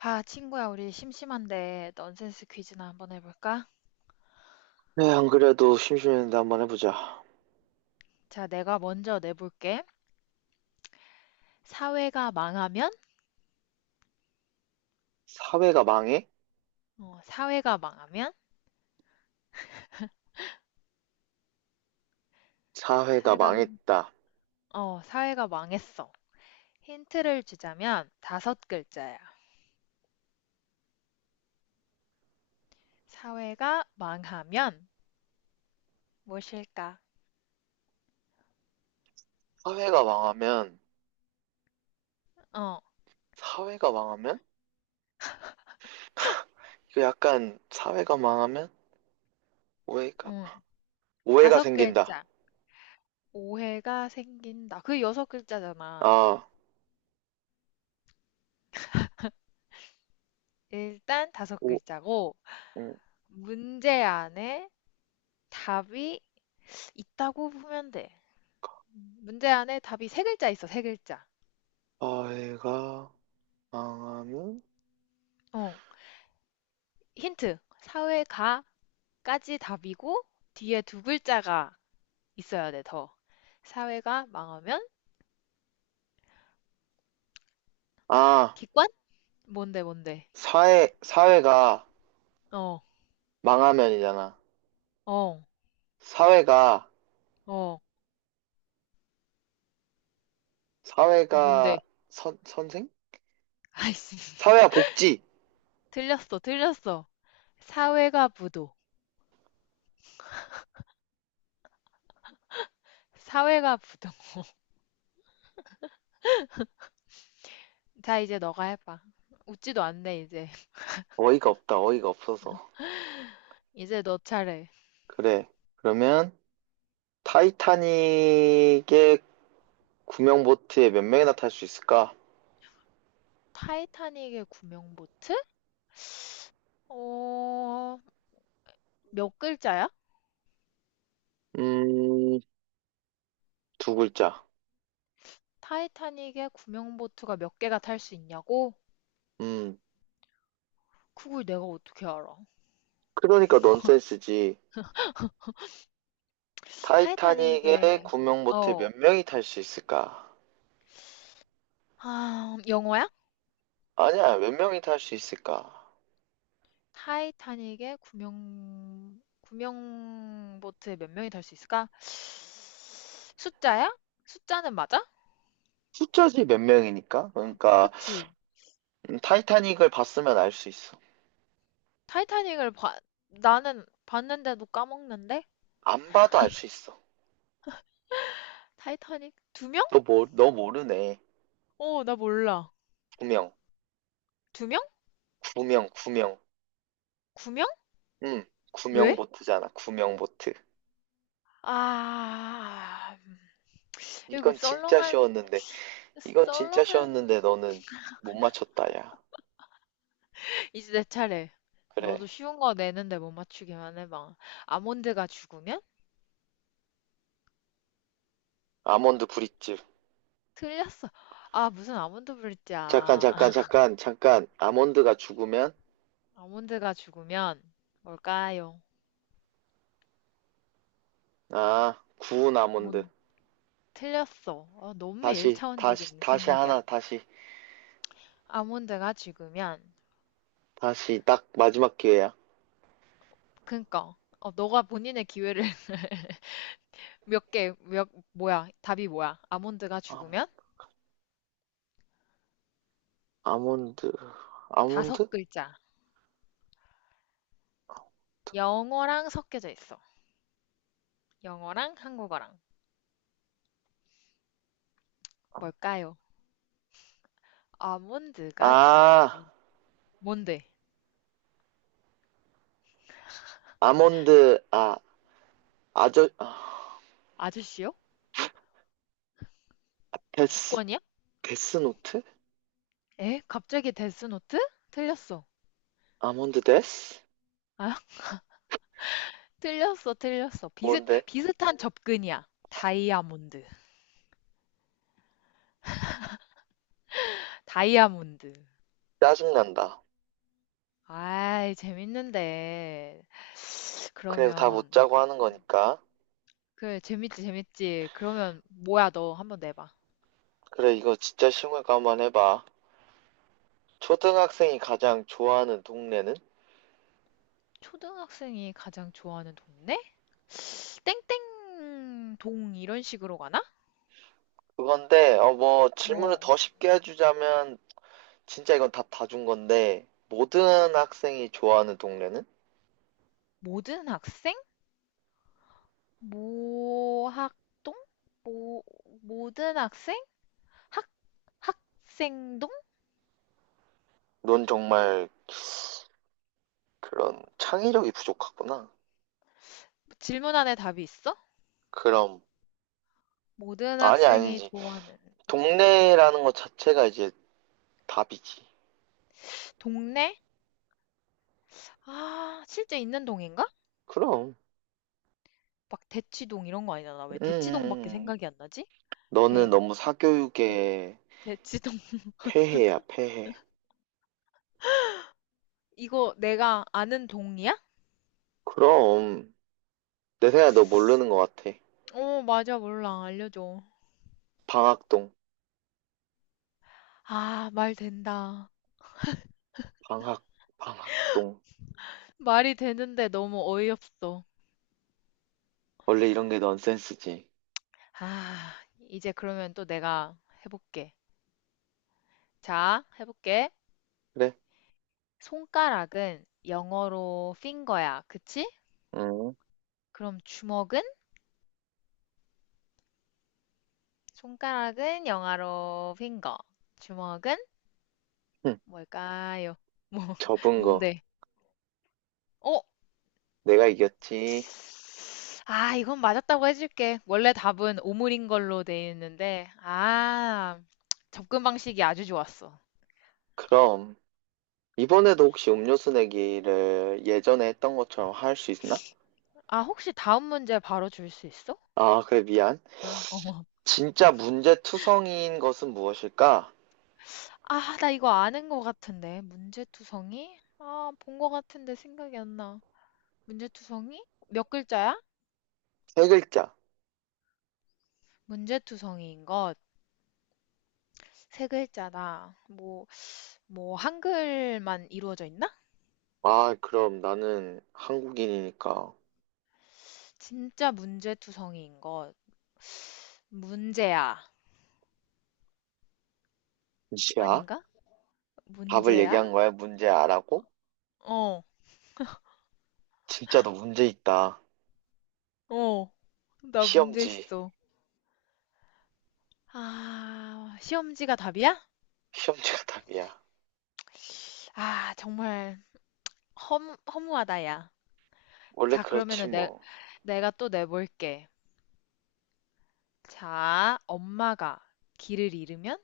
아, 친구야, 우리 심심한데 넌센스 퀴즈나 한번 해볼까? 네, 안 그래도 심심했는데 한번 해보자. 자, 내가 먼저 내볼게. 사회가 망하면? 사회가 망해? 어, 사회가 망하면? 사회가 사회가, 망했다. 어, 사회가 망했어. 힌트를 주자면 다섯 글자야. 사회가 망하면 무엇일까? 사회가 망하면, 어, 사회가 망하면? 이거 약간, 사회가 망하면? 오해가, 음, 오해가 다섯 생긴다. 글자. 오해가 생긴다. 그 여섯 글자잖아. 아, 일단 다섯 오, 글자고, 음, 문제 안에 답이 있다고 보면 돼. 문제 안에 답이 세 글자 있어, 세 글자. 사회가 망하면? 어, 힌트. 사회가까지 답이고, 뒤에 두 글자가 있어야 돼, 더. 사회가 망하면 아, 기관? 뭔데, 뭔데? 사회가 어, 망하면이잖아. 어, 사회가, 어, 사회가 뭔데? 선생? 아이씨. 사회와 복지! 틀렸어, 틀렸어. 사회가 부도. 사회가 부도. 자, 이제 너가 해봐. 웃지도 않네, 이제. 어이가 없다, 어이가 없어서. 이제 너 차례. 그래. 그러면, 타이타닉의 구명 보트에 몇 명이나 탈 수 있을까? 타이타닉의 구명보트? 어, 몇 글자야? 음, 두 글자. 타이타닉에 구명보트가 몇 개가 탈 수 있냐고? 음, 그걸 내가 어떻게 알아? 그러니까 넌센스지. 타이타닉에 타이타닉에 구명 보트에 어. 몇 명이 탈 수 있을까? 아, 영어야? 아니야, 몇 명이 탈 수 있을까? 타이타닉에 구명보트에 몇 명이 탈 수 있을까? 숫자야? 숫자는 맞아? 숫자지 몇 명이니까. 그러니까 그치? 타이타닉을 봤으면 알 수 있어. 타이타닉을 봐 나는 봤는데도 까먹는데? 안 봐도 알 수 있어. 타이타닉 두 명? 너 모르네. 어, 나 몰라. 구명, 두 명? 구명. 구 명? 음, 왜? 구명 보트잖아. 구명 보트. 아, 이거 이건 진짜 썰렁한 쉬웠는데, 이건 진짜 썰렁한 쉬웠는데 너는 못 맞췄다, 야. 이제 내 차례. 너도 그래. 쉬운 거 내는데 못 맞추기만 해봐. 아몬드가 죽으면? 아몬드 브릿집. 틀렸어. 아, 무슨 아몬드 잠깐, 불자. 잠깐, 잠깐, 잠깐. 아몬드가 죽으면, 아몬드가 죽으면 뭘까요? 아, 구운 아몬드. 뭔, 틀렸어. 어, 너무 일차원적인 생각이야. 다시, 아몬드가 죽으면, 다시, 딱 마지막 기회야. 그니까, 어, 너가 본인의 기회를 몇 개, 몇, 뭐야, 답이 뭐야? 아몬드가 아몬, 죽으면? 아몬드, 다섯 아몬드? 글자. 영어랑 섞여져 있어. 영어랑 한국어랑. 뭘까요? 아몬드가 아, 죽으면. 뭔데? 아몬드, 아, 아저, 아, 아저씨요? 데스, 기권이야? 데스노트? 에? 갑자기 데스노트? 틀렸어. 아몬드 데스? 아, 틀렸어, 틀렸어. 뭔데? 비슷한 접근이야. 다이아몬드. 다이아몬드. 짜증난다. 아이, 재밌는데. 그래도 다 못 그러면, 짜고 하는 거니까. 그래, 재밌지, 재밌지. 그러면, 뭐야, 너 한번 내봐. 그래, 이거 진짜 쉬운 거 한번 해봐. 초등학생이 가장 좋아하는 동네는? 초등학생이 가장 좋아하는 동네? 땡땡 동, 이런 식으로 가나? 그건데, 어, 뭐, 질문을 뭐, 더 쉽게 해주자면, 진짜 이건 답 다 준 건데, 모든 학생이 좋아하는 동네는? 모든 학생? 모학동? 모, 모든 학생? 학생동? 넌 정말 그런 창의력이 부족하구나. 질문 안에 답이 있어? 그럼, 모든 아니, 학생이 아니지. 좋아하는 동네라는 것 자체가 이제 답이지. 동네? 아, 실제 있는 동인가? 그럼, 막 대치동 이런 거 아니잖아. 왜 음, 음, 대치동밖에 음. 생각이 안 나지? 너는 대, 너무 대, 사교육에 대치동. 폐해야, 폐해. 이거 내가 아는 동이야? 그럼, 내 생각에 너 모르는 것 같아. 어, 맞아. 몰라. 알려줘. 방학동, 아, 말 된다. 방학, 방학동. 말이 되는데 너무 어이없어. 원래 이런 게 넌센스지. 아, 이제 그러면 또 내가 해볼게. 자, 해볼게. 그래? 손가락은 영어로 finger야. 그치? 응. 그럼 주먹은? 손가락은 영어로 finger, 주먹은 뭘까요? 뭐, 접은 거. 뭔데? 어, 내가 이겼지. 아, 이건 맞았다고 해줄게. 원래 답은 오물인 걸로 돼 있는데, 아, 접근 방식이 아주 좋았어. 그럼, 이번에도 혹시 음료수 내기를 예전에 했던 것처럼 할 수 있나? 아, 혹시 다음 문제 바로 줄 수 있어? 아, 그래, 미안. 응. 어머. 진짜 문제투성이인 것은 무엇일까? 아, 나 이거 아는 것 같은데. 문제투성이? 아, 본 것 같은데 생각이 안 나. 문제투성이? 몇 글자야? 세 글자. 문제투성이인 것, 세 글자다. 뭐, 뭐, 한글만 이루어져 있나? 아, 그럼 나는 한국인이니까. 진짜 문제투성이인 것. 문제야. 문제야? 아닌가? 답을 문제야? 얘기한 거야? 문제 아라고? 어, 진짜 너 문제 있다. 어, 나 문제 시험지. 있어. 아, 시험지가 답이야? 시험지가 답이야. 아, 정말 허무하다, 야. 원래 자, 그렇지, 그러면은 내, 뭐. 내가 또 내볼게. 자, 엄마가 길을 잃으면?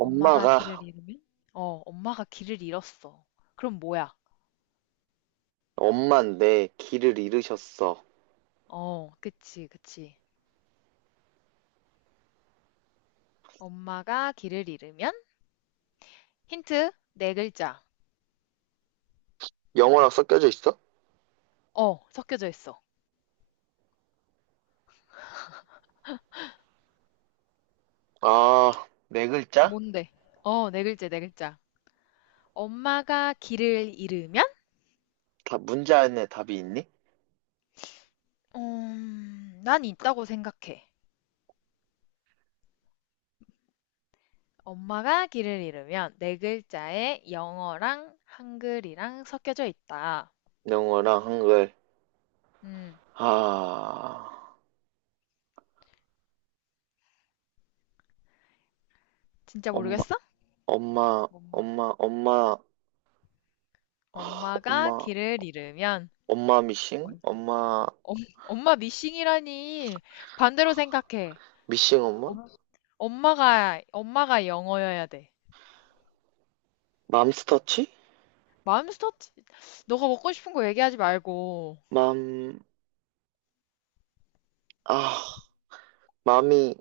엄마가 길을 잃으면? 어, 엄마가 길을 잃었어. 그럼 뭐야? 엄만 내 길을 잃으셨어. 어, 그치, 그치. 엄마가 길을 잃으면? 힌트, 네 글자. 영어랑 섞여져 있어? 어, 섞여져 있어. 아, 네 글자? 뭔데? 어, 네 글자, 네 글자. 엄마가 길을 잃으면? 다 문제 안에 답이 있니? 난 있다고 생각해. 엄마가 길을 잃으면 네 글자에 영어랑 한글이랑 섞여져 있다. 영어랑 한글. 음, 아, 진짜 엄마, 모르겠어? 엄마. 엄마, 아, 엄마가 엄마, 길을 잃으면 엄마 미싱? 뭘까? 엄마, 엄, 엄마 미싱이라니. 반대로 생각해. 미싱 엄마? 엄, 엄마가 영어여야 돼. 맘스터치? 맘스터치. 너가 먹고 싶은 거 얘기하지 말고. 맘, 아, 맘이,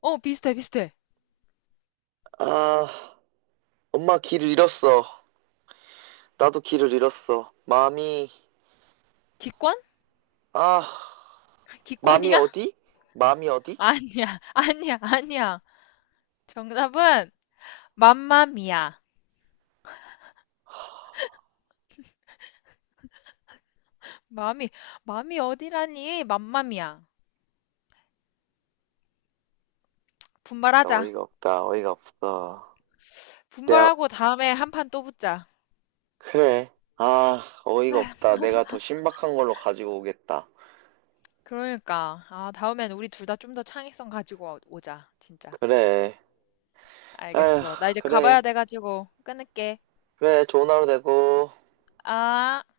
어, 비슷해, 비슷해. 아, 엄마 길을 잃었어. 나도 길을 잃었어. 맘이, 기권? 아, 맘이 기권이야? 어디? 맘이 어디? 아니야, 아니야, 아니야. 정답은 맘마미야. 맘이, 맘이 어디라니? 맘마미야. 나 분발하자. 어이가 없다, 어이가 없어. 내가, 분발하고 다음에 한 판 또 붙자. 그래. 아, 어이가 아휴, 없다. 내가 더 신박한 걸로 가지고 오겠다. 그러니까. 아, 다음엔 우리 둘 다 좀 더 창의성 가지고 오자. 진짜. 그래. 아휴, 알겠어. 나 이제 가봐야 그래. 돼가지고 끊을게. 그래. 좋은 하루 되고. 아.